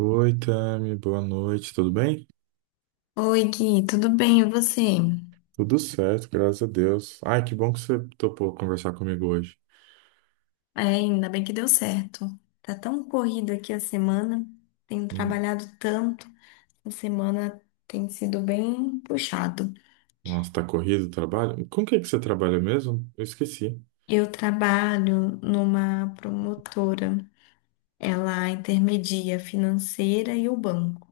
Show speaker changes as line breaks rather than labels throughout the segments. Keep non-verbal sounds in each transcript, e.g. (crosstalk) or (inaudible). Oi, Tami, boa noite, tudo bem?
Oi, Gui, tudo bem? E você?
Tudo certo, graças a Deus. Ai, que bom que você topou conversar comigo hoje.
É, ainda bem que deu certo. Tá tão corrido aqui a semana, tenho
Hum.
trabalhado tanto, a semana tem sido bem puxado.
Nossa, tá corrido o trabalho? Com o que você trabalha mesmo? Eu esqueci.
Eu trabalho numa promotora, ela intermedia financeira e o banco.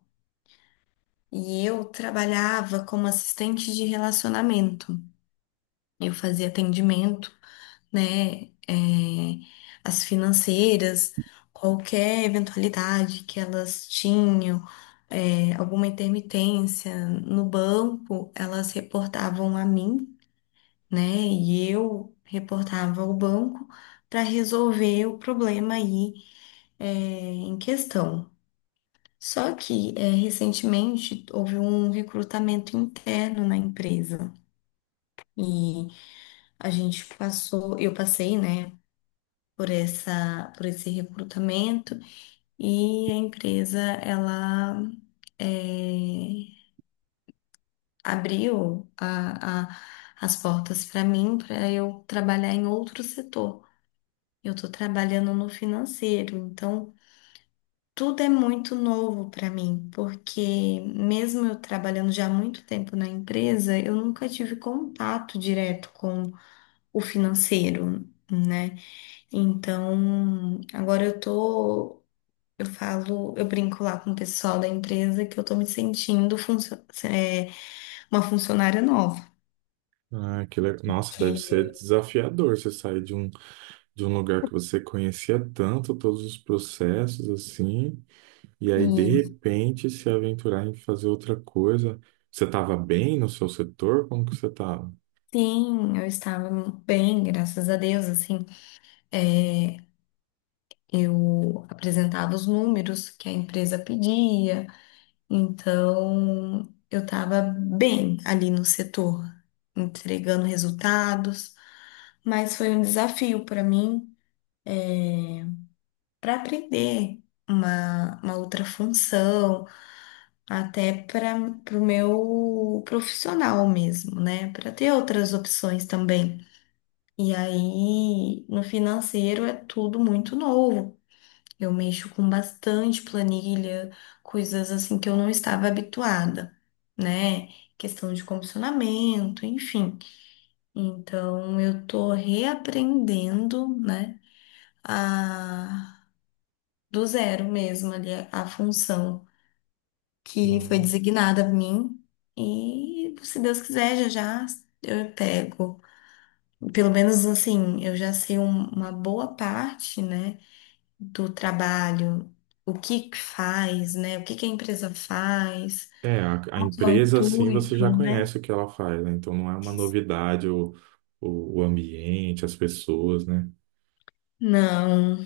E eu trabalhava como assistente de relacionamento. Eu fazia atendimento né, as financeiras, qualquer eventualidade que elas tinham, alguma intermitência no banco, elas reportavam a mim, né, e eu reportava ao banco para resolver o problema aí, em questão. Só que, recentemente houve um recrutamento interno na empresa. E eu passei, né? Por esse recrutamento e a empresa ela eh, abriu a- a- as portas para mim para eu trabalhar em outro setor. Eu estou trabalhando no financeiro, então tudo é muito novo para mim, porque mesmo eu trabalhando já há muito tempo na empresa, eu nunca tive contato direto com o financeiro, né? Então, agora eu tô. Eu falo, eu brinco lá com o pessoal da empresa que eu tô me sentindo uma funcionária nova.
Ah, que legal. Nossa, deve
Que,
ser desafiador você sair de um lugar que você conhecia tanto, todos os processos, assim, e aí, de
e
repente, se aventurar em fazer outra coisa. Você estava bem no seu setor? Como que você estava?
sim, eu estava bem, graças a Deus, assim, é, eu apresentava os números que a empresa pedia, então eu estava bem ali no setor, entregando resultados, mas foi um desafio para mim para aprender uma outra função, até para o meu profissional mesmo, né? Para ter outras opções também. E aí, no financeiro é tudo muito novo. Eu mexo com bastante planilha, coisas assim que eu não estava habituada, né? Questão de comissionamento, enfim. Então, eu tô reaprendendo, né? Do zero mesmo ali a, função que foi designada a mim. E se Deus quiser, já já eu pego. Pelo menos assim, eu já sei uma boa parte, né, do trabalho, o que que faz, né, o que que a empresa faz,
É, a
qual que é o
empresa, assim, você já
intuito, né?
conhece o que ela faz, né? Então não é uma novidade o ambiente, as pessoas, né?
Não,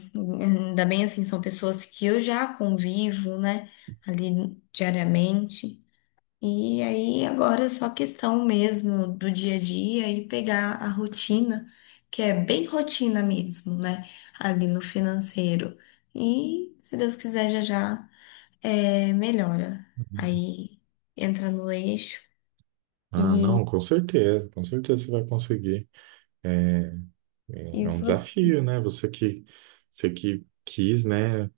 ainda bem assim, são pessoas que eu já convivo, né, ali diariamente. E aí agora é só questão mesmo do dia a dia e pegar a rotina, que é bem rotina mesmo, né? Ali no financeiro. E se Deus quiser, já já melhora. Aí entra no eixo
Ah,
e,
não, com certeza você vai conseguir. É, é
e
um
você.
desafio, né? Você que quis, né,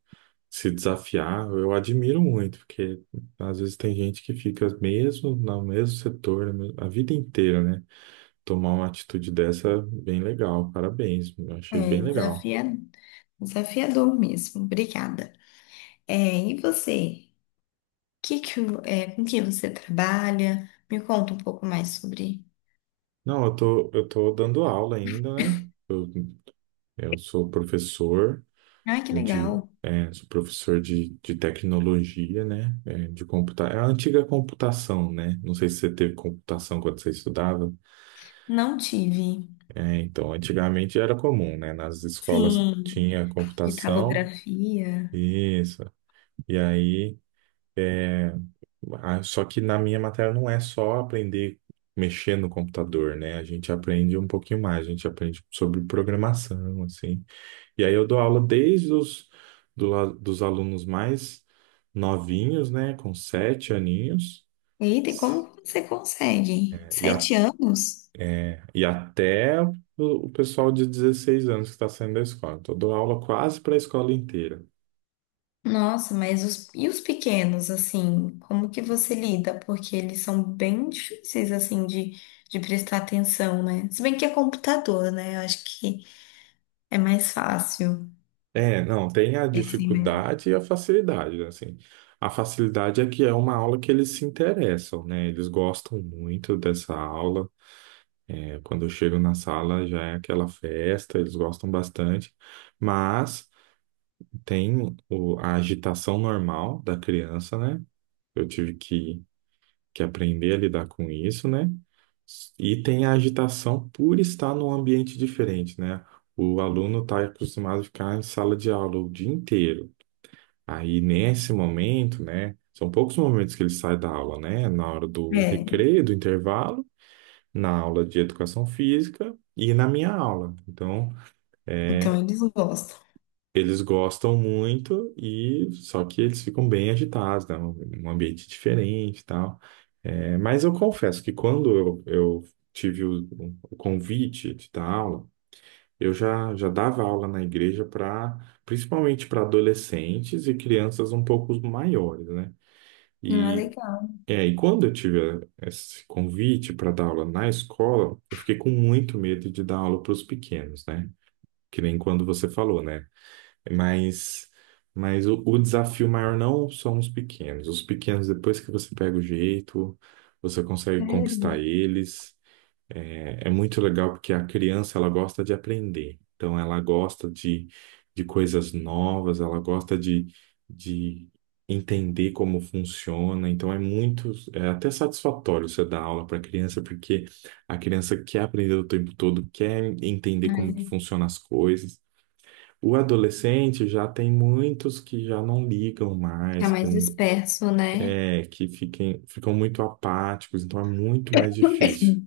se desafiar, eu admiro muito, porque às vezes tem gente que fica mesmo no mesmo setor a vida inteira, né? Tomar uma atitude dessa, é bem legal, parabéns, eu achei bem
É
legal.
desafia, desafiador mesmo. Obrigada. É, e você? Com que você trabalha? Me conta um pouco mais sobre.
Não, eu tô dando aula ainda, né? Eu, eu sou professor
Ai, que legal.
sou professor de tecnologia, né? É, de computa... É a antiga computação, né? Não sei se você teve computação quando você estudava.
Não tive.
É, então, antigamente era comum, né? Nas escolas
Sim,
tinha computação,
italografia.
isso. E aí, é, só que na minha matéria não é só aprender mexer no computador, né? A gente aprende um pouquinho mais, a gente aprende sobre programação, assim. E aí eu dou aula desde dos alunos mais novinhos, né, com 7 aninhos,
Eita, e como você consegue?
e, a-
Sete anos?
e até o pessoal de 16 anos que está saindo da escola. Então, eu dou aula quase para a escola inteira.
Nossa, e os pequenos, assim, como que você lida? Porque eles são bem difíceis, assim, de prestar atenção, né? Se bem que é computador, né? Eu acho que é mais fácil.
É, não, tem a
Eles têm mais...
dificuldade e a facilidade, né, assim. A facilidade é que é uma aula que eles se interessam, né? Eles gostam muito dessa aula. É, quando eu chego na sala já é aquela festa, eles gostam bastante. Mas tem a agitação normal da criança, né? Eu tive que, que aprender a lidar com isso, né? E tem a agitação por estar num ambiente diferente, né? O aluno está acostumado a ficar em sala de aula o dia inteiro. Aí, nesse momento, né? São poucos momentos que ele sai da aula, né? Na hora do
É,
recreio, do intervalo, na aula de educação física e na minha aula. É,
então eles gostam.
Eles gostam muito e só que eles ficam bem agitados, né? Um ambiente diferente e tal. É, mas eu confesso que eu tive o convite de dar aula, já dava aula na igreja para, principalmente para adolescentes e crianças um pouco maiores, né?
Ah,
E,
legal,
e quando eu tive esse convite para dar aula na escola, eu fiquei com muito medo de dar aula para os pequenos, né? Que nem quando você falou, né? Mas, mas o desafio maior não são os pequenos. Os pequenos, depois que você pega o jeito, você consegue
sério.
conquistar eles. É muito legal porque a criança, ela gosta de aprender. Então, de coisas novas, ela gosta de entender como funciona. Então, é muito, é até satisfatório você dar aula para a criança, porque a criança quer aprender o tempo todo, quer entender como que
É,
funcionam as coisas. O adolescente já tem muitos que já não ligam
fica
mais, que
mais disperso, né?
é, que fiquem, ficam muito apáticos, então é muito mais difícil.
(coughs)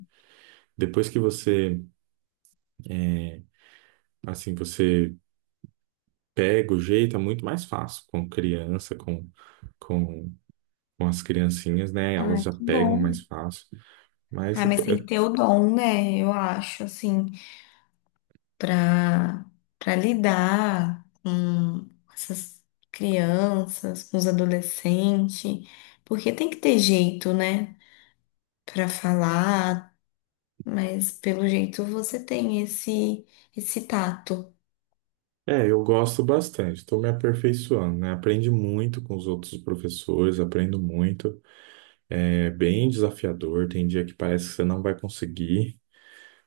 Depois que você, assim, você pega o jeito, é muito mais fácil com criança, com, com as criancinhas, né? Elas
Ai,
já
que
pegam
bom.
mais fácil. Mas
Ah,
é,
mas tem que ter o dom, né? Eu acho, assim, pra, pra lidar com essas crianças, com os adolescentes, porque tem que ter jeito, né? Pra falar, mas pelo jeito você tem esse tato.
eu gosto bastante, estou me aperfeiçoando, né? Aprendi muito com os outros professores, aprendo muito. É bem desafiador, tem dia que parece que você não vai conseguir.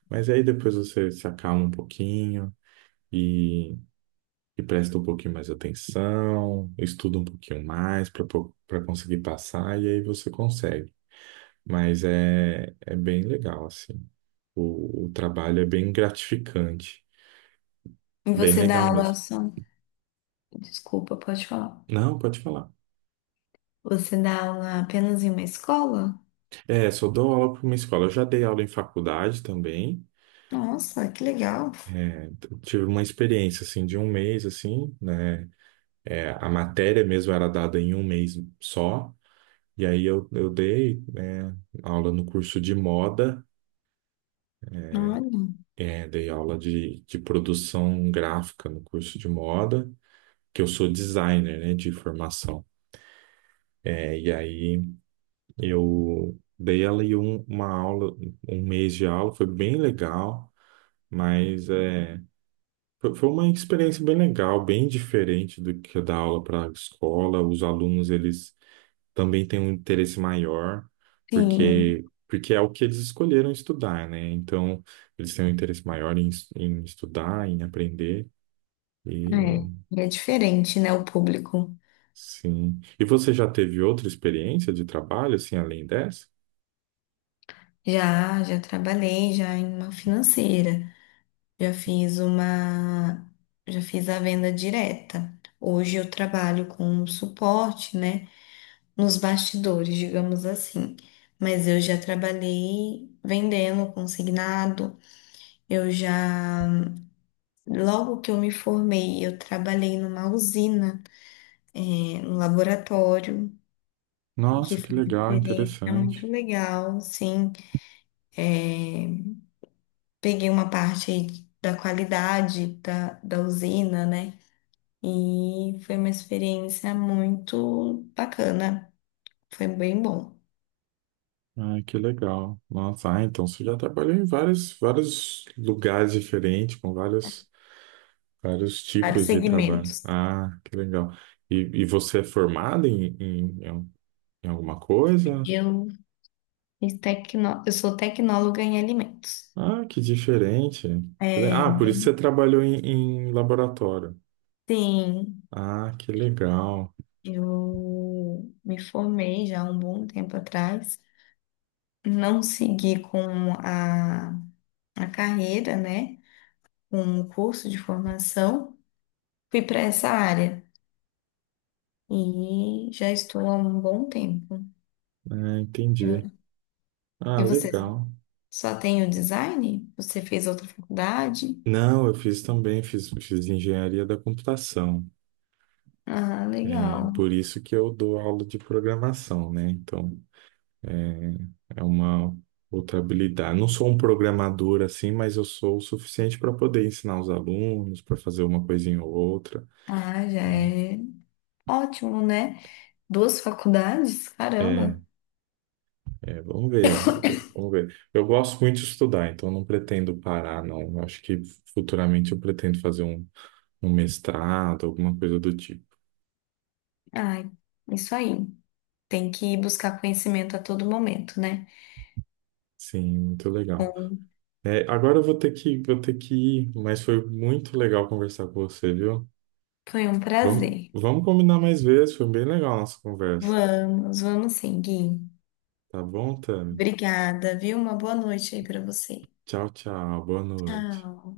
Mas aí depois você se acalma um pouquinho e, e presta um pouquinho mais atenção, estuda um pouquinho mais para conseguir passar e aí você consegue. É bem legal, assim. O trabalho é bem gratificante,
E
bem
você dá
legal
aula
mesmo.
só. Desculpa, pode falar.
Não, pode falar.
Você dá aula apenas em uma escola?
É, só dou aula para uma escola. Eu já dei aula em faculdade também.
Nossa, que legal.
É, tive uma experiência assim de um mês assim, né? É, a matéria mesmo era dada em um mês só. E aí eu dei, né, aula no curso de moda,
Olha.
dei aula de produção gráfica no curso de moda, que eu sou designer, né, de formação. É, e aí eu dei uma aula, um mês de aula, foi bem legal, mas é, foi uma experiência bem legal, bem diferente do que dar aula para a escola. Os alunos, eles também tem um interesse maior,
Sim,
porque é o que eles escolheram estudar, né? Então, eles têm um interesse maior em estudar, em aprender, e
é. E é diferente, né? O público.
sim. E você já teve outra experiência de trabalho, assim, além dessa?
Já, já trabalhei já em uma financeira. Já fiz uma, já fiz a venda direta. Hoje eu trabalho com suporte, né, nos bastidores, digamos assim. Mas eu já trabalhei vendendo consignado. Eu já, logo que eu me formei, eu trabalhei numa usina, né, no laboratório, que
Nossa, que
foi uma
legal,
experiência muito
interessante.
legal, sim. Peguei uma parte aí da usina, né? E foi uma experiência muito bacana, foi bem bom.
Ai, que legal. Nossa, ah, então você já trabalhou em vários, vários lugares diferentes, com vários, vários
Vários
tipos de trabalho.
segmentos.
Ah, que legal. E, e você é formada em alguma coisa?
Eu, eu sou tecnóloga em alimentos.
Ah, que diferente.
É,
Ah, por isso
bem,
você trabalhou em, em laboratório.
sim,
Ah, que legal.
eu me formei já há um bom tempo atrás. Não segui com a carreira, né? Um curso de formação. Fui para essa área. E já estou há um bom tempo.
É,
Eu-
entendi. Ah,
E você
legal.
só tem o design? Você fez outra faculdade?
Não, eu fiz também, fiz, fiz engenharia da computação.
Ah,
É
legal.
por isso que eu dou aula de programação, né? É é uma outra habilidade. Não sou um programador assim, mas eu sou o suficiente para poder ensinar os alunos, para fazer uma coisinha ou outra.
Ah, já é ótimo, né? Duas faculdades?
É,
Caramba.
vamos ver, vamos ver, vamos ver. Eu gosto muito de estudar, então eu não pretendo parar, não. Eu acho que futuramente eu pretendo fazer um mestrado, alguma coisa do tipo.
Ai, isso aí. Tem que buscar conhecimento a todo momento, né?
Sim, muito legal.
Bom,
É, agora eu vou ter que ir, mas foi muito legal conversar com você, viu?
foi um
Vamos,
prazer.
vamos combinar mais vezes, foi bem legal a nossa conversa.
Vamos, vamos sim, Gui.
Tá bom, Tami?
Obrigada, viu? Uma boa noite aí para você.
Tchau, tchau, boa noite.
Tchau.